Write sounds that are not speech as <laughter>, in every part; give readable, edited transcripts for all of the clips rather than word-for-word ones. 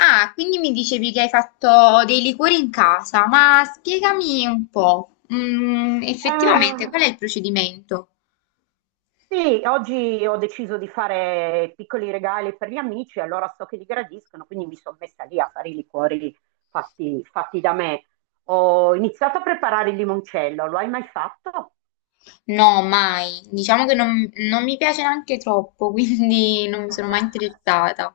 Ah, quindi mi dicevi che hai fatto dei liquori in casa, ma spiegami un po', effettivamente qual è Eh, il procedimento? sì, oggi ho deciso di fare piccoli regali per gli amici, allora so che li gradiscono, quindi mi sono messa lì a fare i liquori fatti, fatti da me. Ho iniziato a preparare il limoncello, lo hai mai fatto? No, mai. Diciamo che non mi piace neanche troppo, <laughs> quindi non mi sono mai <laughs> interessata.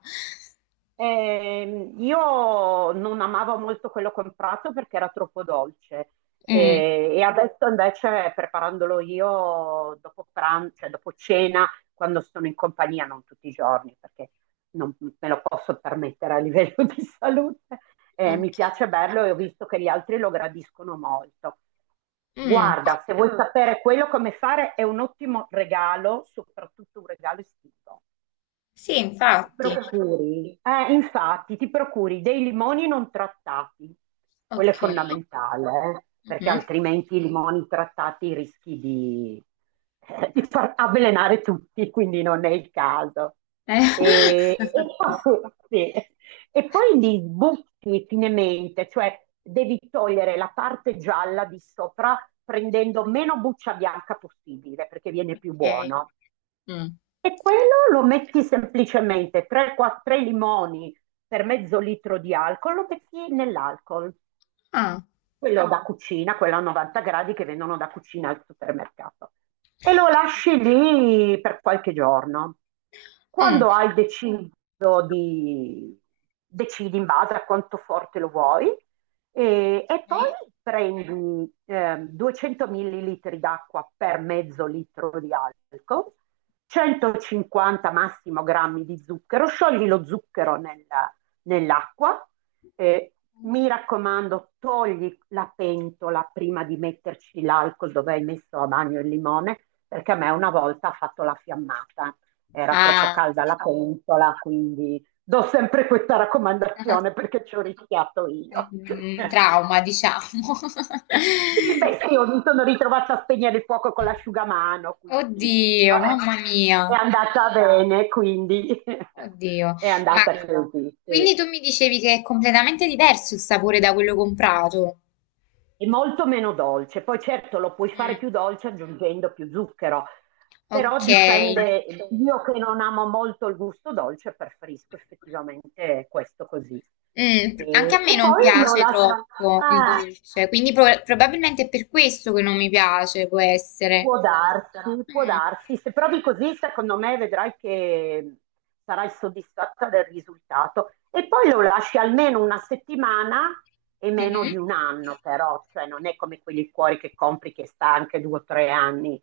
Io non amavo molto quello comprato perché era troppo dolce Mm, e adesso invece preparandolo io dopo pranzo, cioè dopo cena, quando sono in compagnia, non tutti i giorni perché non me lo posso permettere a livello <laughs> di salute, mi ok. piace berlo e ho visto che gli altri lo gradiscono molto. Mm, Guarda, se vuoi sapere quello come fare, è un ottimo regalo, soprattutto un regalo estivo. sì, Ti infatti. procuri, infatti, ti procuri dei limoni non trattati, quello è Ok. fondamentale, perché Mhm. altrimenti i limoni trattati rischi di far avvelenare tutti, quindi non è il caso. Eh, E <laughs> poi, sì, e poi li butti finemente, cioè devi togliere la parte gialla di sopra prendendo meno buccia bianca possibile, perché viene più Ok. buono. Mm. E quello lo metti semplicemente 3-4 limoni per mezzo litro di alcol, lo metti nell'alcol Ah. quello da cucina, quello a 90 gradi che vendono da cucina al supermercato. E lo lasci lì per qualche giorno. Mm. Quando hai deciso di, decidi in base a quanto forte lo vuoi, e poi Ok. prendi 200 millilitri d'acqua per mezzo litro di alcol, 150 massimo grammi di zucchero, sciogli lo zucchero nell'acqua, eh, mi raccomando, togli la pentola prima di metterci l'alcol dove hai messo a bagno il limone, perché a me una volta ha fatto la fiammata, era troppo Ah. calda la pentola, quindi do sempre questa raccomandazione <laughs> perché ci ho rischiato io. <laughs> Mm, trauma, diciamo. Sì, beh, <laughs> sì, io mi sono ritrovata a spegnere il fuoco con l'asciugamano, quindi Oddio, vabbè, mamma mia, è andata bene, quindi oddio. <laughs> è Ma andata così, quindi sì. tu mi dicevi che è completamente diverso il sapore da quello comprato? È molto meno dolce. Poi certo lo puoi fare Mm, più dolce aggiungendo più zucchero, però ok. dipende. Io che non amo molto il gusto dolce, preferisco effettivamente questo così. Mm, anche a E, me e non poi lo piace lascio. troppo il Ah. dolce, quindi probabilmente è per questo che non mi piace, può essere. Può Sarà- darsi, può Mm, darsi. Se provi così, secondo me vedrai che sarai soddisfatta del risultato. E poi lo lasci almeno una settimana e meno mhm, di un anno, però, cioè non è come quei liquori che compri che sta anche due o tre anni.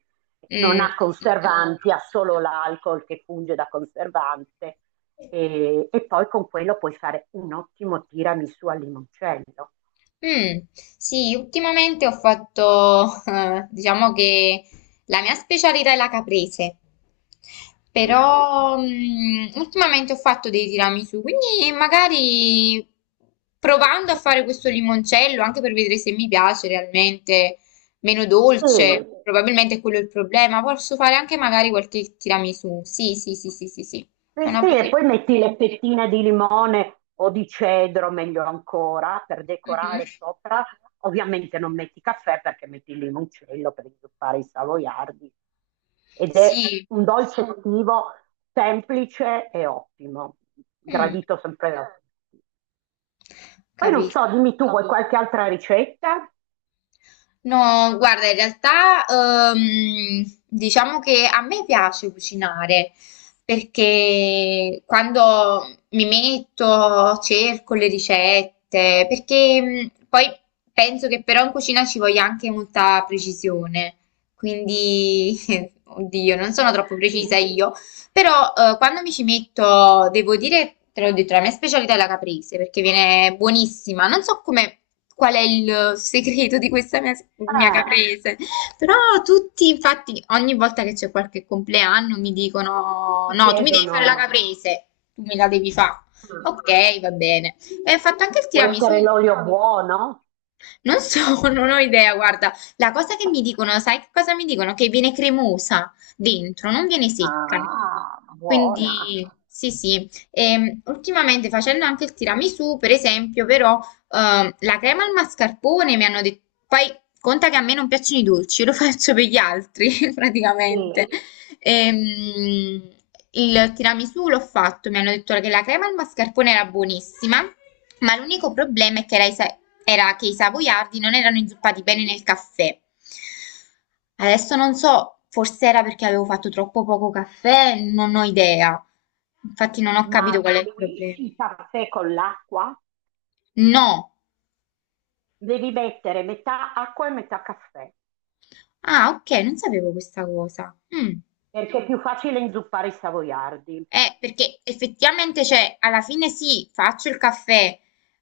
Non ha, mm, chiaro, mm, conservanti, ha solo l'alcol che funge da conservante. mm. E poi con quello puoi fare un ottimo tiramisù al limoncello. Mm, sì, ultimamente ho fatto, <laughs> diciamo che la mia specialità è la caprese, Oh. però ultimamente ho fatto dei tiramisù, quindi magari provando a fare questo limoncello, anche per vedere se mi piace realmente, meno Sì. dolce, probabilmente quello è il problema, posso fare anche magari qualche tiramisù, sì, sì, sì, sì, sì, sì, è Sì, una sì, buona e idea. poi metti le fettine di limone o di cedro, meglio ancora, per Mhm. decorare sopra. Ovviamente non metti caffè perché metti il limoncello per inzuppare i savoiardi. Ed è Sì, un dolce estivo semplice e ottimo, mm, gradito sempre da tutti. Poi non capisco. so, dimmi tu, vuoi qualche altra ricetta? No, guarda, in realtà diciamo che a me piace cucinare perché quando mi metto cerco le ricette, perché poi penso che però in cucina ci voglia anche molta precisione, quindi <laughs> oddio, non sono troppo precisa io, però quando mi ci metto, devo dire, te l'ho detto, la mia specialità è la caprese perché viene buonissima. Non so come, qual è il segreto di questa mia Ah, caprese, però tutti, infatti, ogni volta che c'è qualche compleanno mi dicono: ti No, tu mi devi chiedono, fare la caprese, tu me la devi fare. Ok, va bene. E ho fatto anche il può tiramisù. essere l'olio buono? Non so, <laughs> non ho idea, guarda, la cosa che mi dicono, sai che cosa mi dicono? Che viene cremosa dentro, non viene secca. Ah, buona. Quindi, sì, sì. Ultimamente facendo anche il tiramisù, per esempio, però, la crema al mascarpone mi hanno detto, poi conta che a me non piacciono i dolci, <laughs> io lo faccio per gli altri, <laughs> praticamente. Sì. Ehm, il tiramisù l'ho fatto, mi hanno detto che la crema al mascarpone era buonissima, ma l'unico problema è che era, era che i savoiardi non erano inzuppati bene nel caffè. Adesso non so, forse era perché avevo fatto troppo poco caffè, non ho idea. Infatti non ho Ma capito qual è il diluisci problema. il caffè con l'acqua, No. devi mettere metà acqua e metà caffè, Ah, ok, non sapevo questa cosa. Mm. perché è più facile inzuppare i savoiardi. Perché effettivamente, cioè, alla fine sì, faccio il caffè,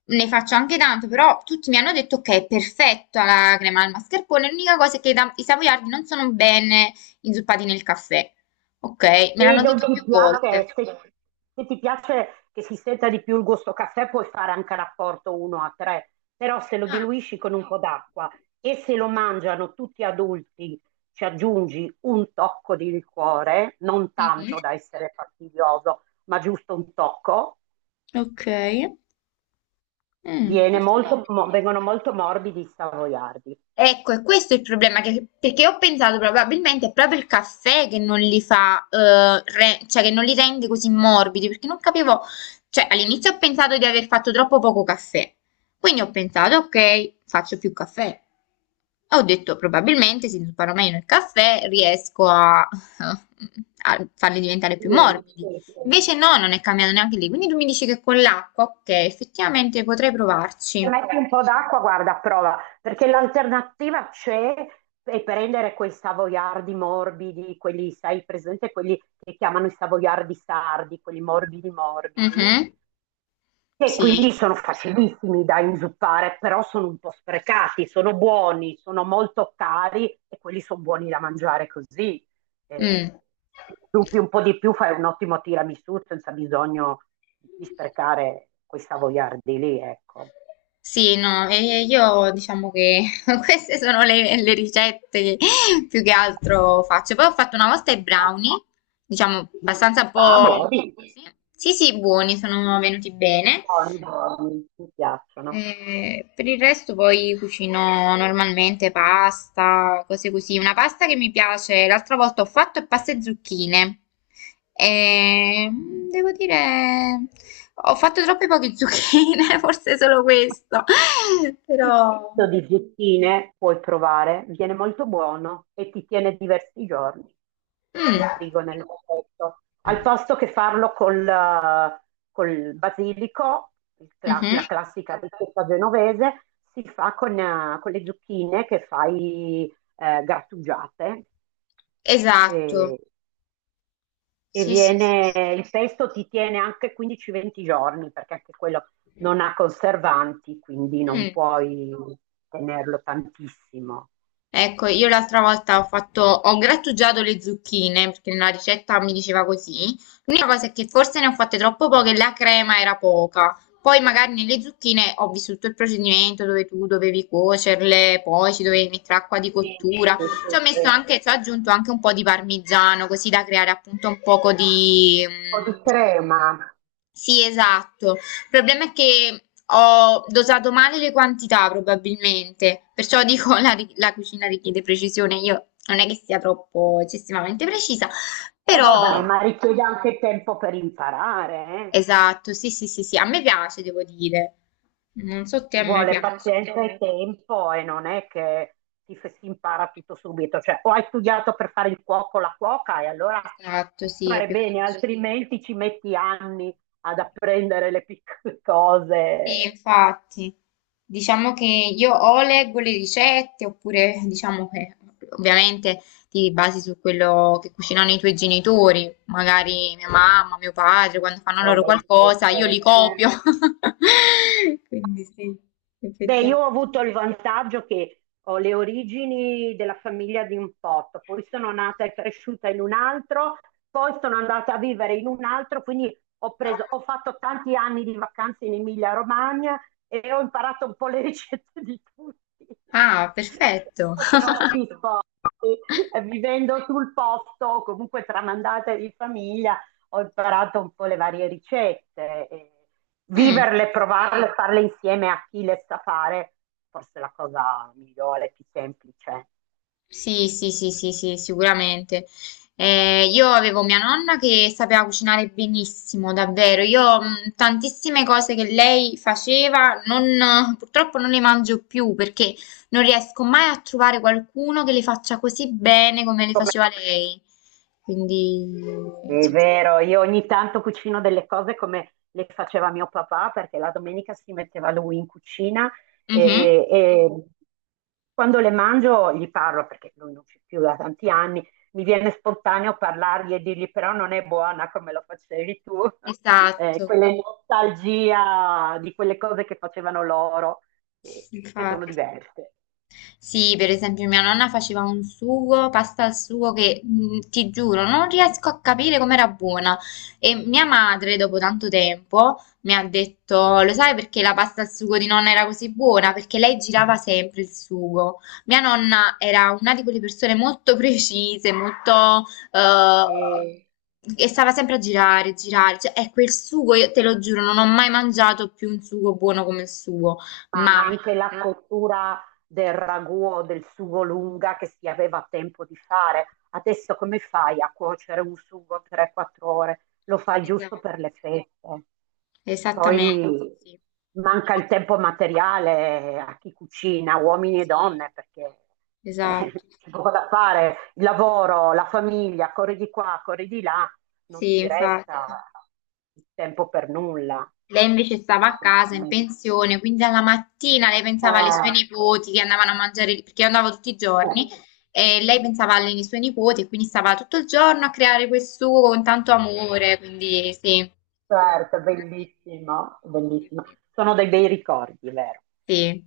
ne faccio anche tanto, però tutti mi hanno detto che è perfetta la crema al mascarpone, l'unica cosa è che i savoiardi non sono bene inzuppati nel caffè. Ok, me Se l'hanno non detto più ti volte. piace, se ti piace che si senta di più il gusto caffè, puoi fare anche rapporto 1 a 3, però se lo Ah, diluisci con un po' d'acqua e se lo mangiano tutti adulti, ci aggiungi un tocco di liquore, non mhm, tanto da essere fastidioso, ma giusto un tocco. ok. Mm, non Viene sapevo. molto, mo- vengono molto morbidi i savoiardi. Ecco, è questo è il problema, perché ho pensato probabilmente è proprio il caffè che non li fa, cioè che non li rende così morbidi, perché non capivo, cioè all'inizio ho pensato di aver fatto troppo poco caffè, quindi ho pensato, ok, faccio più caffè. Ho detto, probabilmente se imparo meno il caffè riesco a, a farli diventare più morbidi. Invece no, non è cambiato neanche lì, quindi tu mi dici che con l'acqua, ok, effettivamente potrei Se provarci. metti un po' d'acqua, guarda, a prova, perché l'alternativa c'è, è prendere quei savoiardi morbidi, quelli, sai, presente, quelli che chiamano i savoiardi sardi, quelli morbidi morbidi, Mhm, e quindi sì. sono facilissimi da inzuppare, però sono un po' sprecati, sono buoni, sono molto cari e quelli sono buoni da mangiare così. Eh, Mm. Se zuppi un po' di più, fai un ottimo tiramisù senza bisogno di sprecare quei savoiardi lì, ecco. Sì, no, e io diciamo che <laughs> queste sono le ricette che più che altro faccio. Poi ho fatto una volta i Ma, brownie, diciamo abbastanza un ma po'... buoni, Sì, sì, sì, buoni, sono venuti bene. buoni, buoni, mi piacciono. Per il resto poi cucino normalmente pasta, cose così. Una pasta che mi piace, l'altra volta ho fatto è pasta e zucchine. E devo dire, ho fatto troppe poche zucchine, <laughs> forse solo questo. <laughs> Il Però... pesto di zucchine puoi provare, viene molto buono e ti tiene diversi giorni Mm, in frigo nel vasetto. Al posto che farlo col basilico, il cla- mhm, la classica ricetta genovese, si fa con le zucchine che fai grattugiate. esatto. E e Sì, sì, sì. Sì. viene, il pesto ti tiene anche 15-20 giorni perché anche quello non ha conservanti, quindi non Mm. puoi tenerlo tantissimo. Ecco, io l'altra volta ho fatto, ho grattugiato le zucchine perché nella ricetta mi diceva così. L'unica cosa è che forse ne ho fatte troppo poche e la crema era poca. Poi magari nelle zucchine ho vissuto il procedimento dove tu dovevi cuocerle, poi ci dovevi mettere acqua di Sì, sì, cottura. sì, Ci sì. ho messo Un anche, ci ho aggiunto anche un po' di parmigiano così da creare appunto un poco di, po' mm, di crema. sì, esatto. Il problema è che ho dosato male le quantità, probabilmente. Perciò dico, la cucina richiede precisione. Io non è che sia troppo eccessivamente precisa, E vabbè, però ma richiede anche tempo per imparare, eh. esatto, sì, sì, sì, sì, a me piace, devo dire. Non so te, a me Vuole devo piace. pazienza e sapere. Tempo e non è che si impara tutto subito, cioè o hai studiato per fare il cuoco o la cuoca e allora Esatto, sì, è fare più bene, facile. altrimenti ci metti anni ad apprendere le piccole <laughs> Sì, cose infatti, diciamo che io o leggo le ricette oppure diciamo che ovviamente ti basi su quello che cucinano i tuoi genitori, magari mia mamma, mio padre, quando fanno o loro le qualcosa, ricette. io li copio. <laughs> Quindi sì, Beh, io ho effettivamente. avuto il vantaggio che ho le origini della famiglia poi sono nata e cresciuta in un altro, poi sono andata a vivere in un altro, quindi ho fatto tanti anni di vacanze in Emilia-Romagna e ho imparato un po' le <laughs> ricette di tutti. Ah, <laughs> perfetto. <laughs> Troppi sposti, vivendo sul posto, comunque tramandata di famiglia ho imparato un po' le varie ricette, e Mm. viverle, provarle, farle insieme a chi le sa fare, forse è la cosa migliore, più semplice. Sì, sì, sì, sì, sì, sicuramente. Io avevo mia nonna che sapeva cucinare benissimo, davvero. Io tantissime cose che lei faceva, purtroppo non le mangio più perché non riesco mai a trovare qualcuno che le faccia così bene come le Come faceva lei. Quindi, È sì. vero, io ogni tanto cucino delle cose come le faceva mio papà, perché la domenica si metteva lui in cucina Mhm. e quando le mangio gli parlo, perché lui non c'è più da tanti anni, mi viene spontaneo parlargli e dirgli però non è buona come lo facevi tu. <laughs> Esatto, quella nostalgia di quelle cose che facevano loro, che sono infatti. diverse. Sì, per esempio mia nonna faceva un sugo, pasta al sugo che ti giuro, non riesco a capire com'era buona. E mia madre, dopo tanto tempo, mi ha detto, lo sai perché la pasta al sugo di nonna era così buona? Perché lei girava sempre il sugo. Mia nonna era una di quelle persone molto <laughs> precise, molto... eh, e stava sempre a girare, girare. Cioè, ecco, il sugo, io te lo giuro, non ho mai mangiato più un sugo buono come il suo. Ma Mai. anche la cottura del ragù o del sugo lunga che si aveva tempo di fare. Adesso come fai a cuocere un sugo 3-4 ore? Lo fai giusto per Esatto. le feste. Esattamente, Poi sì, manca il tempo materiale a chi cucina, uomini e sì, donne, perché esatto, <laughs> c'è poco da fare, il lavoro, la famiglia, corri di qua, corri di là, non sì, ti infatti. resta il tempo per nulla, Lei invece stava a casa in assolutamente. pensione, quindi alla mattina lei pensava alle sue Eh, nipoti che andavano a mangiare, perché io andavo tutti i giorni, Eh, e lei pensava alle sue nipoti e quindi stava tutto il giorno a creare quel sugo con tanto amore, quindi sì. certo, bellissimo, Sì, bellissimo. Sono dei bei ricordi, vero? sì.